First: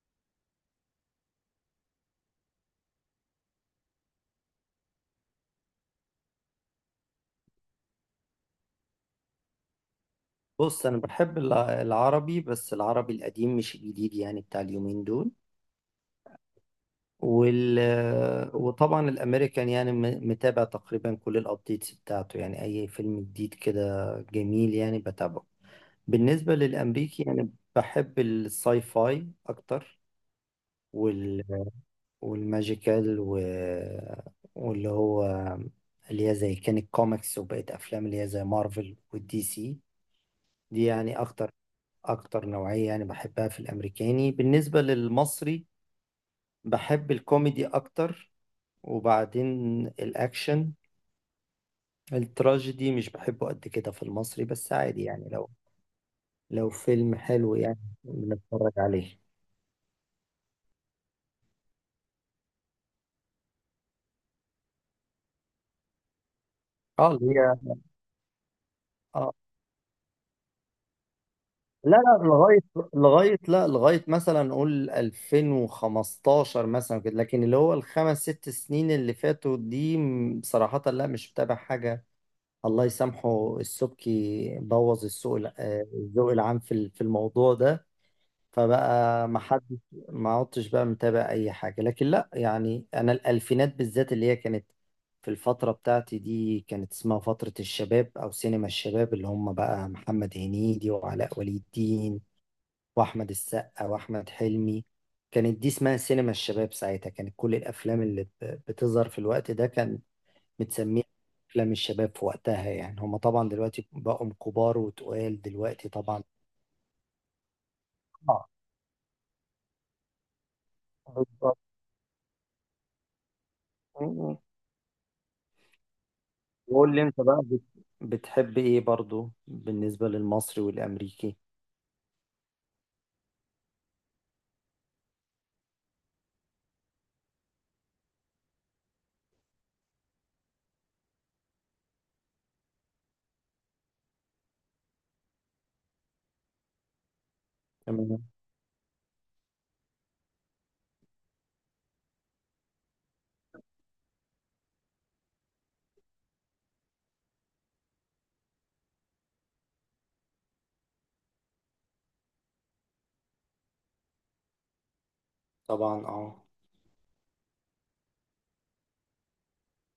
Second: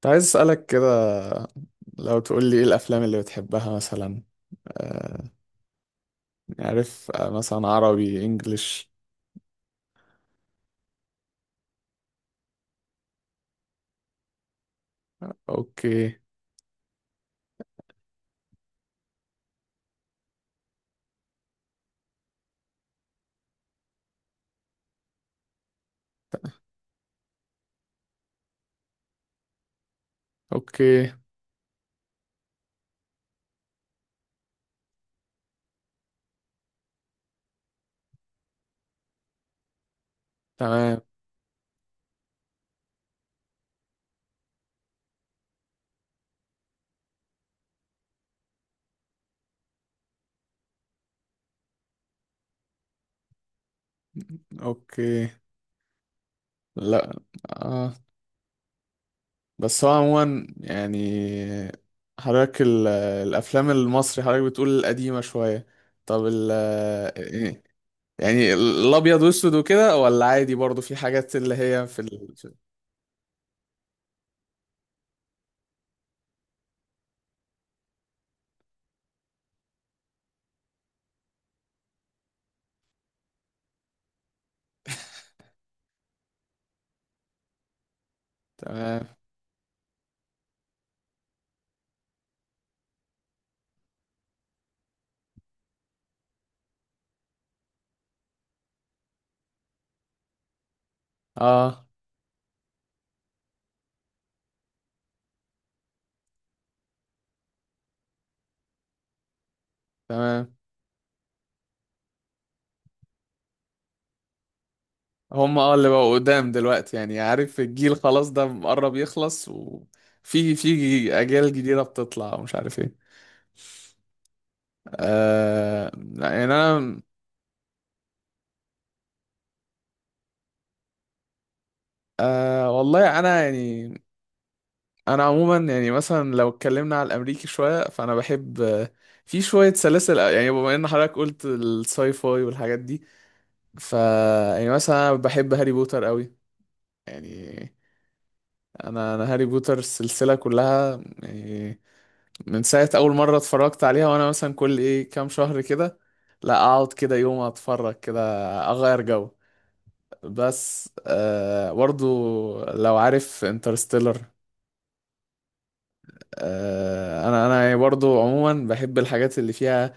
كنت عايز أسألك كده. لو تقول لي إيه الأفلام اللي بتحبها مثلا؟ آه، عارف؟ آه، مثلا عربي إنجليش. بص، انا بحب العربي، بس العربي القديم مش الجديد، يعني بتاع اليومين دول. أوكي. وال وطبعا الامريكان، يعني متابع تقريبا كل الابديتس بتاعته، يعني اي فيلم جديد كده جميل يعني بتابعه. بالنسبه للامريكي يعني بحب الساي فاي اكتر، أوكي. وال والماجيكال واللي هو اللي هي زي كانت كوميكس وبقت افلام، اللي هي زي مارفل والدي سي. دي تمام. يعني اكتر، اكتر نوعية يعني بحبها في الامريكاني. بالنسبة للمصري بحب الكوميدي اكتر، وبعدين الاكشن. التراجيدي مش بحبه قد كده في المصري، بس عادي يعني أوكي. لو فيلم لا. حلو يعني آه. بنتفرج عليه. بس هو عموما يعني، حضرتك الأفلام المصري حضرتك بتقول القديمة شوية. طب، اه. اللي إيه؟ هي يعني الأبيض اه، وأسود وكده، ولا عادي برضو في حاجات اللي هي لا، لا، لغاية مثلا نقول 2015 مثلا كده، لكن اللي هو الخمس ست سنين اللي فاتوا دي، صراحة لا، مش متابع حاجة. الله يسامحه السبكي، بوظ السوق الع- آه، الذوق العام في في الموضوع ده. تمام. فبقى ما حد ما عدتش بقى متابع اي حاجه. لكن لا، يعني انا الالفينات بالذات، اللي هي كانت في الفتره بتاعتي دي، كانت اسمها فتره الشباب او سينما الشباب، اللي هم بقى محمد هنيدي وعلاء ولي آه. الدين واحمد السقا واحمد حلمي. كانت دي اسمها سينما الشباب. ساعتها كانت كل الافلام اللي بتظهر في الوقت ده كان تمام. بتسميه أفلام الشباب في وقتها، يعني هما طبعا دلوقتي بقوا كبار، وتقال هم، اه اللي دلوقتي بقوا طبعا. قدام دلوقتي يعني، عارف الجيل خلاص ده آه، مقرب يخلص، وفي اجيال بالظبط. جديده بتطلع ومش عارف ايه. م- م. آه لا، يعني انا، وقول لي انت بقى بتحب إيه برضو بالنسبة للمصري والأمريكي؟ آه والله انا يعني، انا عموما يعني مثلا لو اتكلمنا على الامريكي شويه فانا بحب، آه، في شويه سلاسل، يعني بما ان حضرتك قلت الساي فاي والحاجات دي، ف يعني مثلا أنا بحب هاري بوتر قوي. يعني تمام. انا هاري بوتر السلسله كلها يعني، من ساعة أول مرة اتفرجت عليها، وأنا مثلا كل إيه كام شهر كده لا أقعد كده يوم أتفرج كده أغير جو. بس آه برضو، لو عارف انترستيلر، طبعا، اه. آه، أنا برضو عموما بحب الحاجات اللي فيها،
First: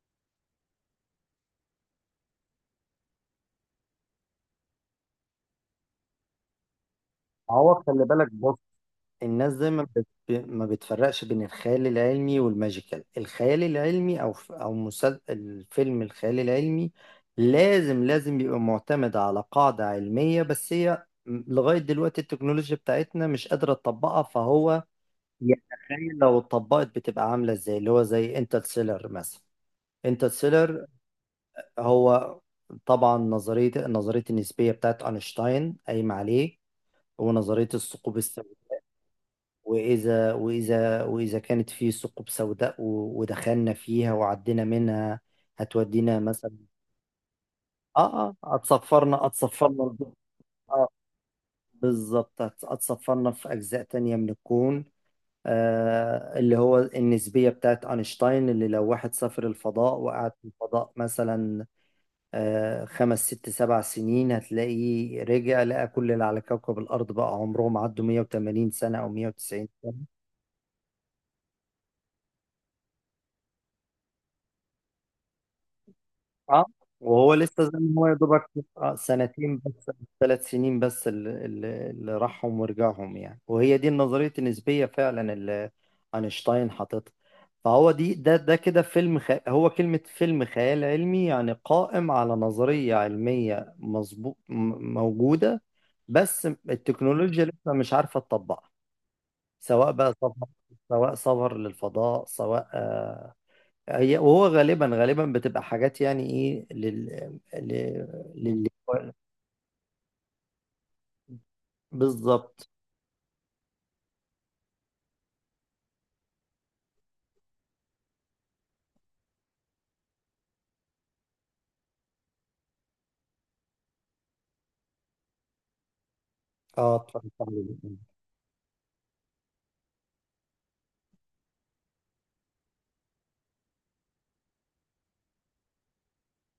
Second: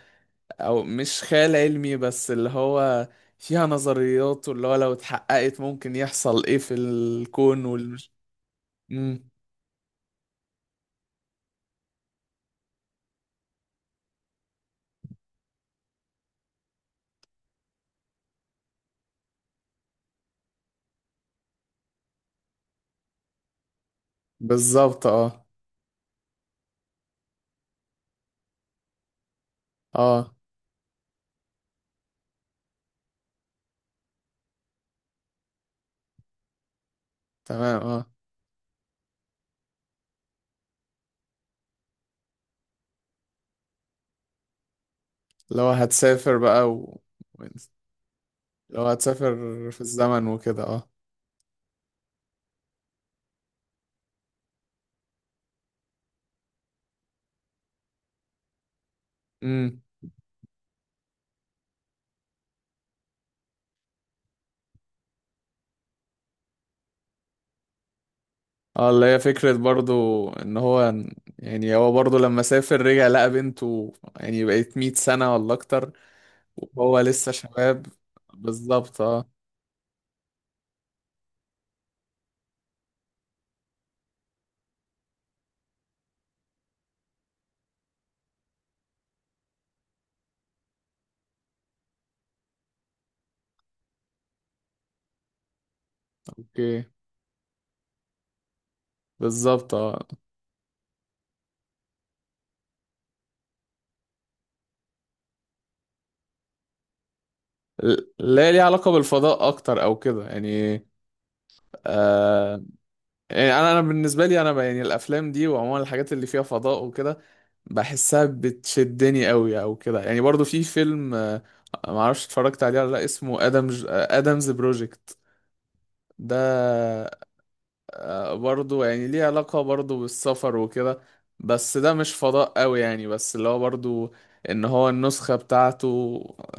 أو مش خيال علمي بس اللي هو فيها نظريات، واللي هو لو اتحققت ممكن يحصل إيه في الكون هو خلي والمش. بالك، بص، مم. الناس دايما ما بتفرقش بين الخيال العلمي والماجيكال. الخيال العلمي او ف- او مسل... الفيلم الخيال العلمي لازم بيبقى معتمد على قاعدة علمية، بس هي لغاية دلوقتي التكنولوجيا بتاعتنا مش قادرة تطبقها، فهو بالظبط اه. يتخيل لو اتطبقت بتبقى عاملة ازاي، اللي هو زي انترستيلر مثلا. اه. انترستيلر، هو طبعا نظرية النسبية بتاعت أينشتاين قايمة عليه، ونظرية تمام اه. الثقوب. وإذا كانت في ثقوب سوداء ودخلنا فيها وعدينا منها، اللي هو هتودينا هتسافر مثلا. بقى. و... آه آه، لو هتصفرنا هتسافر في هتصفرنا. الزمن وكده آه اه. بالظبط، هتصفرنا في أجزاء تانية من الكون. آه، اللي هو النسبية بتاعت أينشتاين، اللي لو واحد سافر امم. الفضاء وقعد في الفضاء مثلا آه خمس ست سبع سنين، هتلاقيه رجع لقى كل اللي على كوكب الأرض بقى عمرهم عدوا 180 اه سنة اللي أو هي فكرة 190. برضو ان هو، يعني هو برضو لما سافر رجع لقى بنته يعني بقت 100 سنة ولا اكتر، اه. وهو لسه وهو لسه زي شباب. ما هو يا دوبك. آه، بالظبط اه. سنتين بس، ثلاث سنين بس اللي راحهم ورجعهم يعني. وهي دي النظرية النسبية فعلا، اللي أينشتاين حاططها. فهو دي ده كده فيلم هو كلمة فيلم خيال علمي، يعني قائم على نظرية علمية مظبوط، موجودة، بس اوكي. التكنولوجيا لسه مش عارفة تطبقها. بالظبط سواء اه. بقى سفر سواء سفر للفضاء، سواء هي وهو غالبا غالبا بتبقى حاجات يعني ايه لل لل لا، ليه علاقة لل بالفضاء اكتر او كده يعني. آه. بالظبط، يعني انا بالنسبه لي، انا يعني الافلام دي وعموما الحاجات اللي فيها فضاء وكده بحسها بتشدني قوي او كده يعني. برضو في فيلم آه، ما اعرفش اتفرجت عليه ولا لا، اسمه ادمز، آه، ادمز بروجكت اه. ده. اتفرجت عليه. آه، برضو يعني ليه علاقه برضو بالسفر وكده، بس ده مش فضاء قوي يعني، بس اللي هو برضو ان هو النسخه بتاعته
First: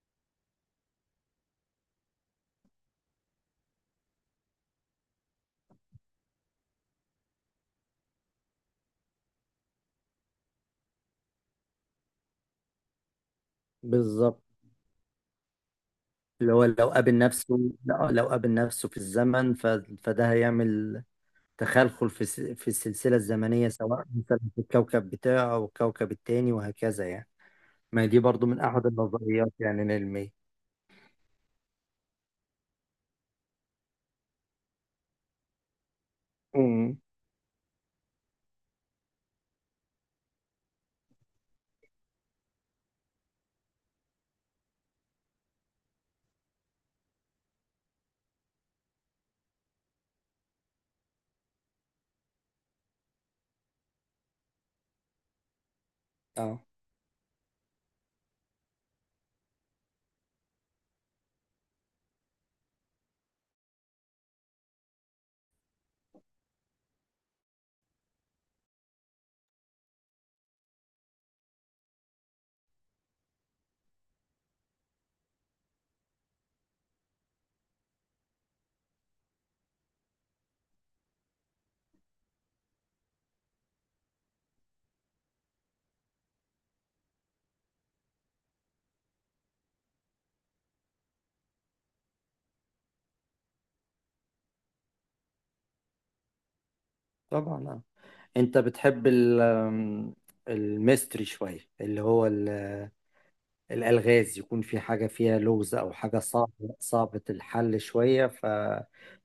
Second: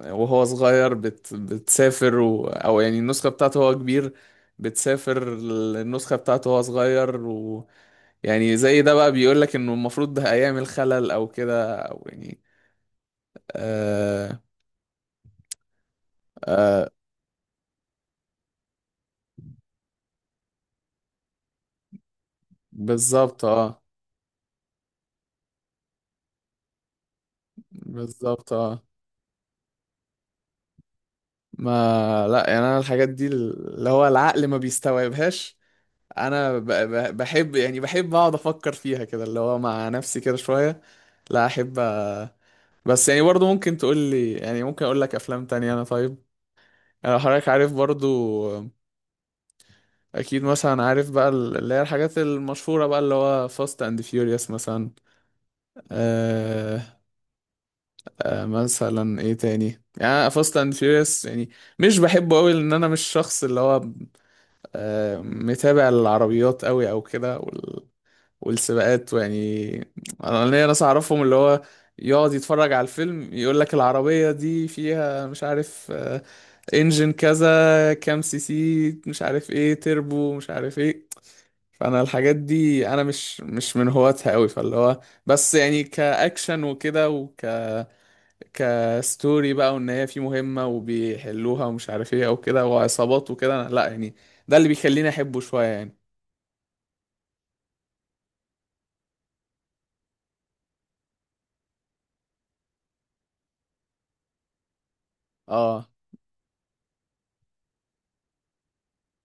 وهو صغير بتسافر، و... او يعني النسخه بتاعته هو كبير بتسافر النسخة بتاعته وهو صغير. يعني زي ده بقى بيقول لك انه المفروض ده ايام الخلل او كده او يعني. آه. بالظبط، اللي هو آه. لو قابل نفسه، لا، لو قابل نفسه في الزمن فده هيعمل تخلخل في في السلسلة بالظبط الزمنية، اه. سواء مثلا في الكوكب بتاعه او الكوكب التاني وهكذا يعني. ما هي دي برضو بالظبط من اه. احد النظريات يعني العلمية. ما لا يعني انا الحاجات دي اللي هو العقل ما بيستوعبهاش. انا امم بحب، يعني بحب اقعد افكر فيها كده اللي هو مع نفسي كده شوية. لا احب، آه، بس يعني برضو ممكن تقول لي، يعني ممكن اقول لك افلام تانية انا طيب. يعني لو حضرتك عارف برضو، اكيد مثلا عارف بقى اللي هي الحاجات المشهورة بقى اللي هو فاست اند فيوريوس مثلا. اه، آه. آه، مثلا ايه تاني يعني؟ فاست اند فيوريوس يعني مش بحبه قوي، لان انا مش شخص اللي هو آه متابع العربيات قوي او كده، وال... والسباقات ويعني. انا ليا ناس اعرفهم اللي هو يقعد يتفرج على الفيلم يقول لك العربية دي فيها مش عارف آه انجن كذا كام سي سي، مش عارف ايه تربو، مش عارف ايه. فانا الحاجات دي انا مش من هواتها قوي، فاللي هو بس يعني كاكشن وكده كستوري بقى، وان هي في مهمة وبيحلوها ومش عارف ايه او كده وعصابات وكده، لا يعني ده اللي بيخليني احبه شوية يعني. طبعا، اه. انت بتحب ال- آم، الميستري شوية، اللي هو الألغاز، يكون في حاجة فيها لغز، اه. أو حاجة صعبة صعبة الحل شوية،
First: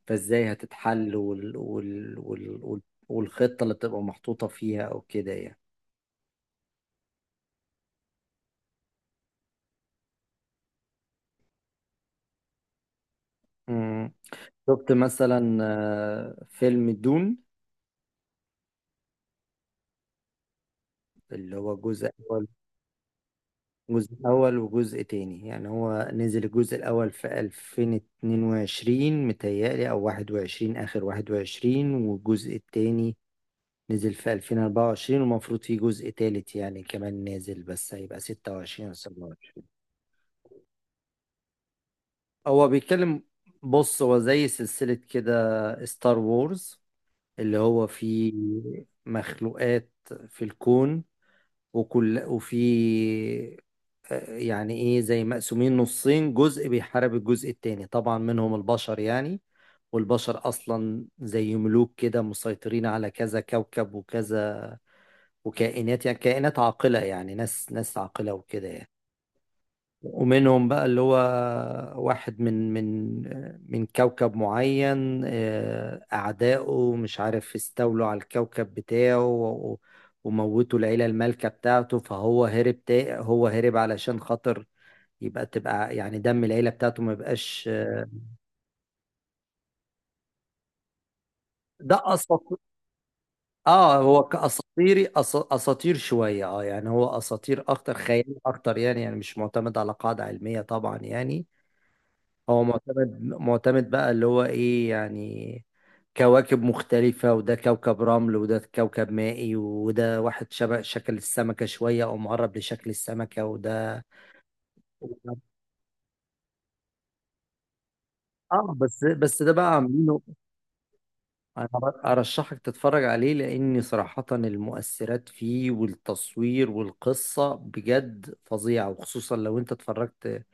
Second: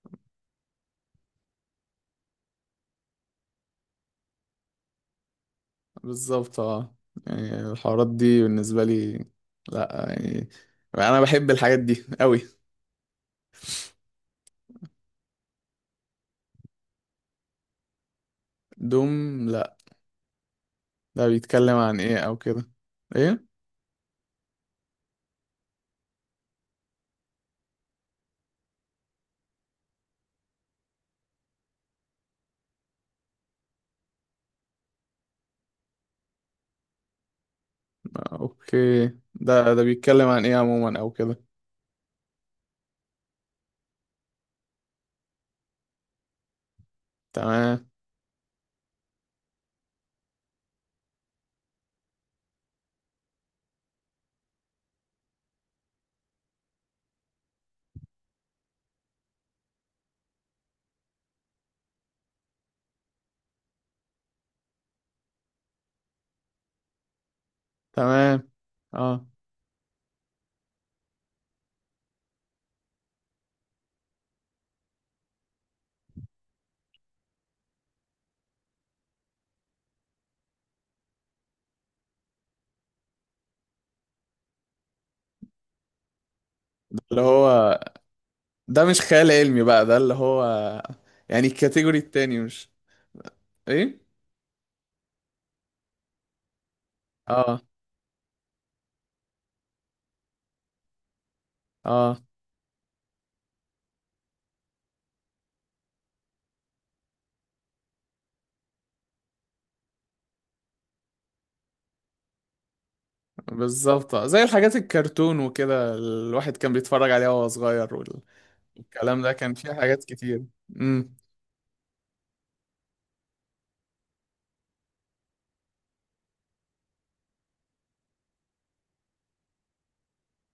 فإزاي هتتحل والخطة اللي بتبقى محطوطة فيها أو كده يعني. بالظبط اه. يعني الحوارات دي بالنسبة لي، لا يعني انا بحب الحاجات دي قوي. مم. شفت مثلا فيلم دون؟ دوم؟ لا. ده اللي بيتكلم هو عن جزء ايه او أول كده؟ ايه. جزء أول وجزء تاني، يعني هو نزل الجزء الأول في 2022 متهيألي، أو 21، آخر 21، والجزء التاني نزل في 2024، ومفروض في جزء تالت يعني كمان نازل، بس هيبقى آه، 26 أو اوكي. 27. ده بيتكلم عن ايه عموما او كده؟ هو بيتكلم بص هو زي سلسلة كده، ستار وورز، اللي تمام. هو فيه مخلوقات في الكون وكل وفي آه، يعني ايه، زي مقسومين نصين، جزء بيحارب الجزء التاني، طبعا منهم البشر يعني. والبشر اصلا زي ملوك كده، مسيطرين على كذا كوكب وكذا، وكائنات يعني كائنات عاقلة، يعني ناس ناس عاقلة تمام وكده يعني. اه. ومنهم بقى اللي هو واحد من كوكب معين، أعدائه مش عارف استولوا على الكوكب بتاعه وموتوا العيلة المالكة بتاعته، فهو هرب تا هو هرب علشان خاطر تبقى يعني دم العيلة بتاعته ما اللي يبقاش. هو ده مش خيال علمي بقى، ده اللي هو يعني ده الكاتيجوري أصلا التاني مش. اه، ايه. هو اساطير شويه، اه يعني هو اه. اساطير اكتر، خيال اكتر يعني مش معتمد على قاعده علميه طبعا يعني. اه. هو معتمد بقى اللي هو ايه يعني، كواكب مختلفه، وده كوكب رمل، وده كوكب مائي، وده واحد شبه شكل السمكه شويه او مقرب لشكل السمكه، وده بالظبط آه. زي الحاجات الكرتون وكده الواحد كان بيتفرج عليها وهو صغير، اه. بس والكلام ده بس ده كان فيه بقى حاجات عاملينه. كتير. امم. انا ارشحك تتفرج عليه، لان صراحة المؤثرات فيه والتصوير والقصة بجد فظيعة، وخصوصا لو انت اتفرجت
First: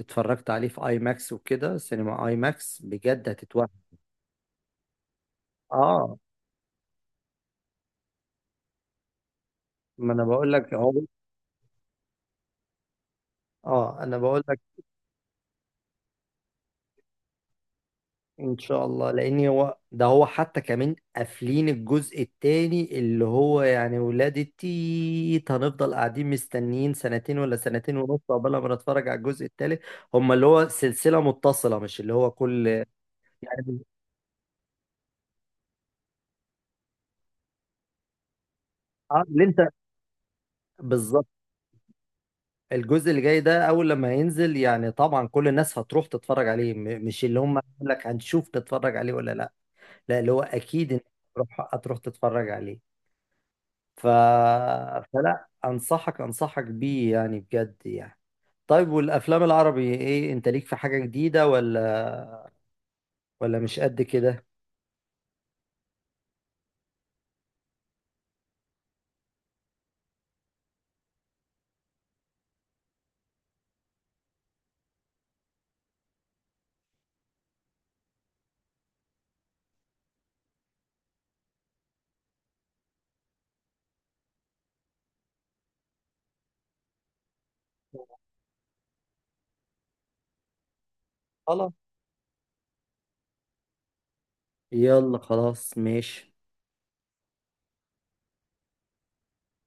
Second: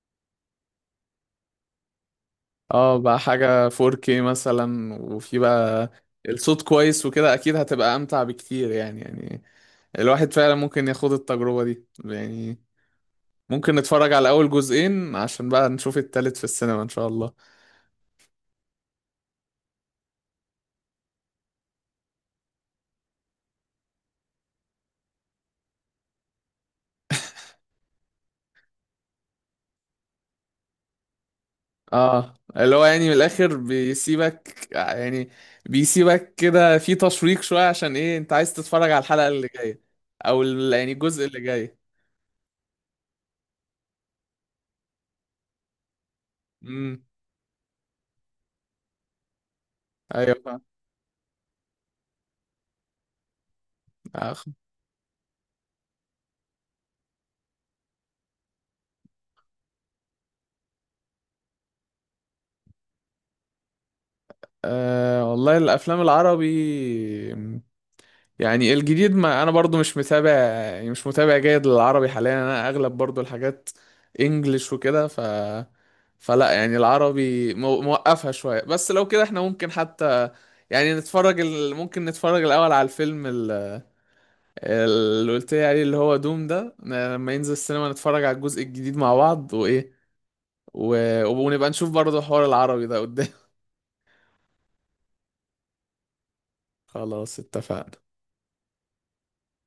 اتفرجت عليه في اي ماكس وكده، سينما اي ماكس اه بقى بجد هتتوهم. حاجة 4K مثلا، وفي بقى اه، الصوت كويس وكده، اكيد هتبقى امتع بكتير يعني، يعني ما انا الواحد بقول فعلا لك ممكن اهو. ياخد التجربة دي يعني. ممكن اه، نتفرج انا على بقول اول لك، جزئين عشان بقى نشوف التالت في السينما ان شاء الله. ان شاء الله، لان هو حتى كمان قافلين الجزء التاني، اللي هو يعني ولاد التيت. هنفضل قاعدين مستنيين سنتين ولا سنتين ونص قبل ما نتفرج على الجزء التالت. هما اللي هو سلسلة متصلة، مش اللي هو اه كل اللي هو يعني من الاخر يعني. بيسيبك يعني، بيسيبك كده في تشويق شويه، عشان ايه انت عايز تتفرج على آه، الحلقه اللي اللي انت جايه، يعني الجزء بالظبط. اللي جاي. الجزء اللي جاي ده اول لما ينزل، يعني طبعا كل الناس هتروح تتفرج عليه، امم. مش اللي هم يقول لك نتفرج عليه ولا لا. لا، اللي ايوه هو فاهم. اكيد انت هتروح تتفرج عليه. ف... آه. فلا، انصحك بيه يعني بجد يعني. طيب، والافلام العربي ايه؟ انت ليك في حاجة جديدة، ولا مش قد كده؟ آه والله الافلام العربي، يعني الجديد ما انا برضو مش متابع، يعني مش متابع جيد للعربي حاليا، انا اغلب برضو الحاجات انجلش وكده، ف فلا يعني العربي موقفها شوية، بس لو كده احنا ممكن حتى يعني نتفرج ال، ممكن نتفرج الاول على الفيلم اللي قلت لي عليه اللي هو دوم ده لما ينزل السينما، نتفرج على الجزء الجديد مع بعض، وايه، و... ونبقى خلاص، نشوف برضو حوار العربي ده قدام. يلا خلاص ماشي. خلاص اتفقنا.